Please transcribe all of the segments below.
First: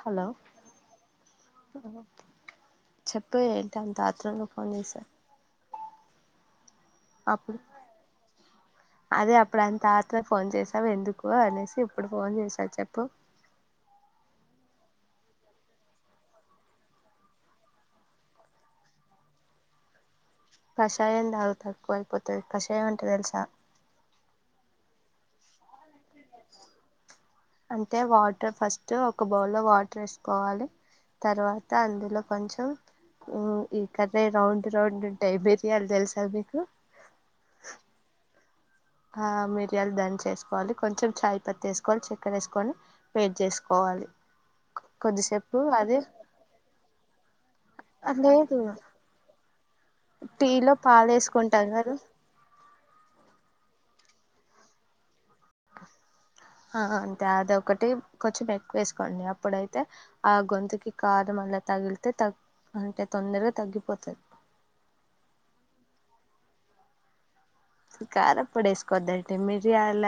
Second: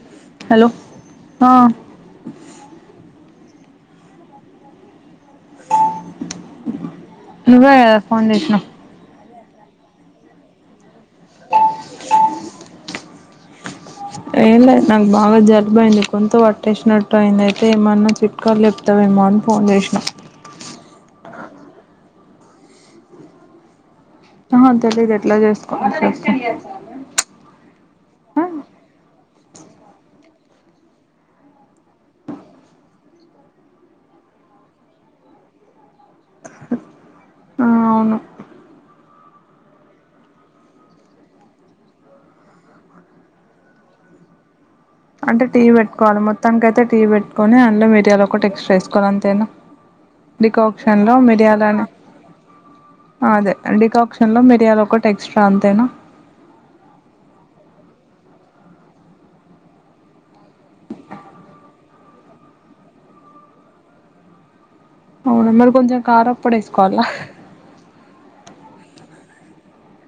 hello ఆ చెప్ ప్పే ఏంటాంతా ఆత్రంగా ఫోన్ చేసావ్ అప్పుడు నువ్వే కాద ఫోన్ చేస్నావ్ ఇప్పుడుంత ఆత్ర ఫోన్ చేసావు ఎందుకు అనేసి ఇప్పుడు ఫోన్ చేసా చెప్పు ఏం లేదు నాకు బాగా జల్బ్బు అయింది గొంతు పట్టేసినట్టు అయింది అయితే ఏమన్నా చిట్కాల్ చెప్తావ్ మన్ ఫోన్ జెస్నా కషాంయ్యం తాగు తక్కువ అయిపోతది కషాయం అంటే తెల్సా ఏమో తెలీయదు ఎట్లా చేసుకోవాలో చెప్పు అంటే వాటర్ ఫస్ట్ ఒక బౌల్లో వాటర్ వేసుకోవాలి తర్వాత అందులో కొంచెం ఉ ఈ కదే రౌండ్ రౌండ్ ఉంటై మీరియాల్ తెల్స అద్ మీకు ఆ అవును ఆ మిరియాలు దన్ చేసుకోవాలి కొంచెం చాయ్ పత్తి వేసుకోవాలి చక్కెన వేసుకొని వేడ్ చేసుకోవాలి రి అంటే టీ పెట్కోవాలి మొత్తానికైతే టీ పెట్టుకొని అల్లం మిరియాలు ఒకట్ టెక్స్ట్ లేదు వేసుకోవాలి అంతేనా టీలో డికక్షన్ లా పాలేసుకుంటాం మిర్యాలని కదా ఆ అదే డికాక్షన్ లో మిరియాలొకటి ఎక్స్ట్రా అంతేనా ఆ అంతే అదొకటి కొంచెం ఎక్కువేసుకోండి అప్పుడైతే ఆ గొంతుకి కారం అలా తగిలితే తగ్ అంటే తొందరగా తగ్గిపోతది అవును మరి కొంచెం కారప్పొడేసుకోవాలా కారప్పొడి ఏసుకోద్దండి మిరియాల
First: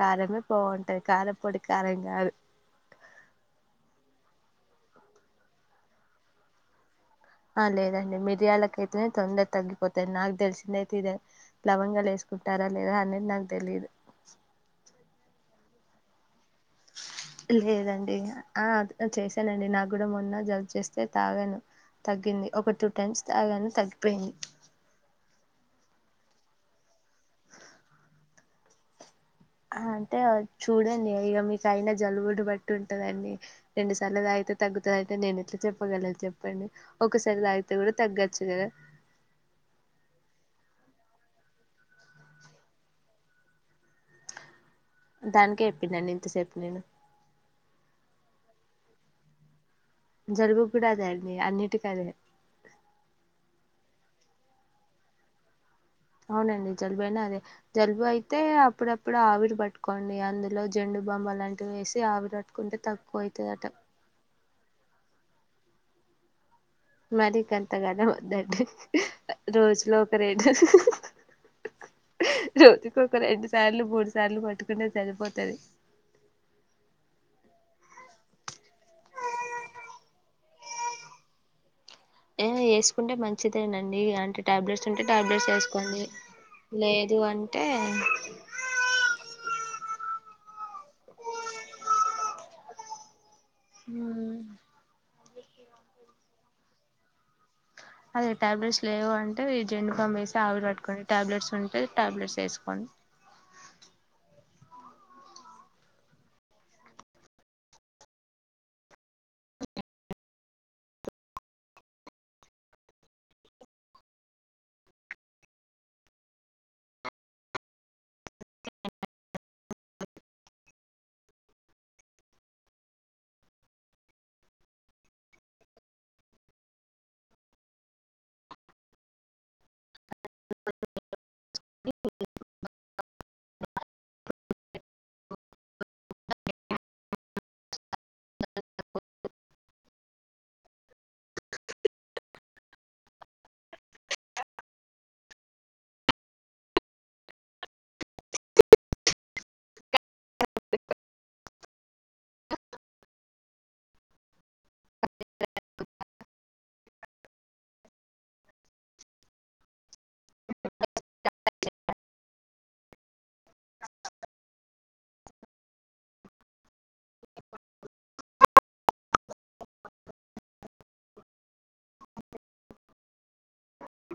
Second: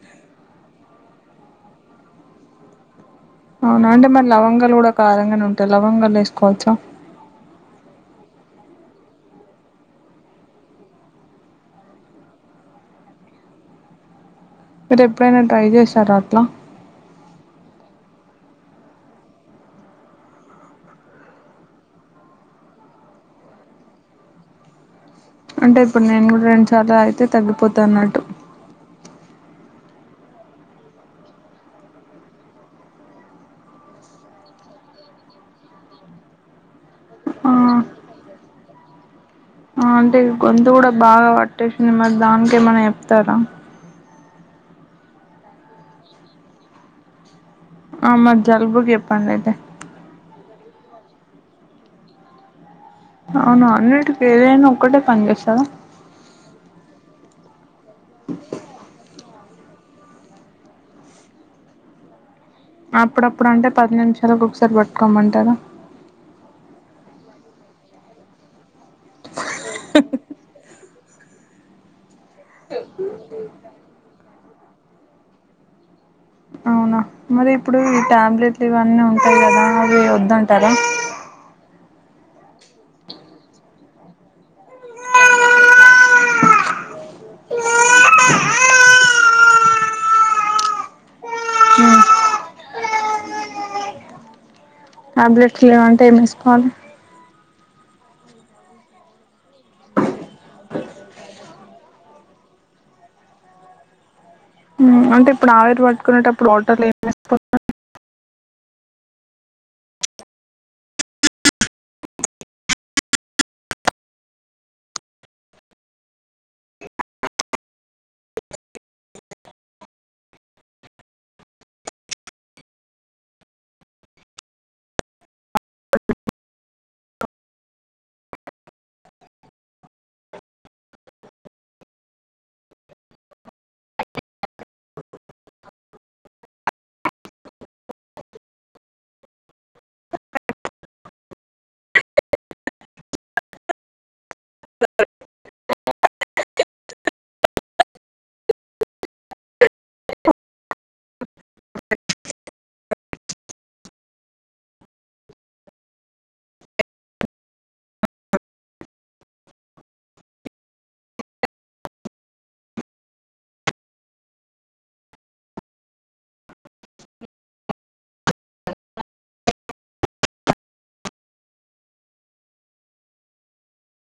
కారమే బావుంటది కారపొడి కారం కా కాదు అవునా అంటే మరి లవంగాలు కూడా కారంగానే ఉంటాయి లవంగాలు ఏసుకోవచ్చా ఆ లేదండి మిరియాలకు అయితేనే తొందర తగ్గిపోతాయి నాకు తెలిసిందైతే ఇదే లవంగాలేసు కంట్టారా లేదా అనేది నాకు తెలీదు మీరు ఎప్పుడైనా ట్రై చేశారా అట్లా లేదండి ఆ చేశానండి నాక్కూడా మొన్న జలుబు చేస్తే తాగాను తగ్గింది ఒక టూ టైమ్స్ తాగాను తగ్గిపోయింది అంటే ఇప్పుడు నేను కూడా రెండు సార్లు తాగితే తగ్గిపోద్దన్నట్టు అంటే చూడండి ఇక మీకయినా జలుబును బట్టి ఉంటదండి రెండు సార్లు తాగితే తగ్గుతదంటే నేనెట్లా చెప్పగలను చెప్పండి ఒకసారి ఆ తాగితే గూడా తగ్గొచ్చు గదా ఆ అంటే గొంతు కూడా బాగా పట్టేసింది మరి దానికే మన్నా చెప్తారా దానికే చెప్పిన్నాను ఇంతసేపు నేను ఆ మధ్యల్ కూడా చెప్పండైతే జరుగు కూడా అదే అండి అన్నిటికదే అవును అన్నిటికి ఏదైనా ఒక్కటే పని చేస్తారా అవునండి జలుబు అయినా అదే జలుబు అయితే అప్పుడప్పుడు ఆవిరి పట్టు కొన్ని అందులో జెండు బామ్ వలాంటివి వేసి ఆవిర అప్పుడప్పుడు అంటే పది నిమిషాలకు ఒకసారి పట్టుకోమంటారా మరికంతగనం వద్దండి రోజులో ఒక రెండు రోజుకొక రెండు సార్లు మూడు సార్లు పట్టుకుంటే సరిపోతది అవునా మరిప్పుడు ఈ టాబ్లెట్లు ఇవన్నీ ఉంటాయి కదా అవి వద్దంటారా ఏ ఏసుకుంటే మంచిదేనండి అంటే టాబ్లెట్స్ ఉంటే టాబ్లెట్స్ వేసుకోండి లేదు అంటే హ్మ్ టాబ్లెట్లు లేవంటే ఏం ఏసుకోవాలి అదే టాబ్లెట్స్ లేవు అంటే జెండు బామ్ వేసి ఆవిరి పట్టుకొండి టాబ్లెట్స్ ఉంటే టాబ్లెట్స్ వేసుకోండి హు అంటే ఇప్పుడు ఆవిరి పట్టుకునేటప్పుడు వాటర్ లో ఏం వేసుకోవాలి [unintelligible] [unintelligible] [unintelligible] [unintelligible] స [unintelligible] [unintelligible] [unintelligible]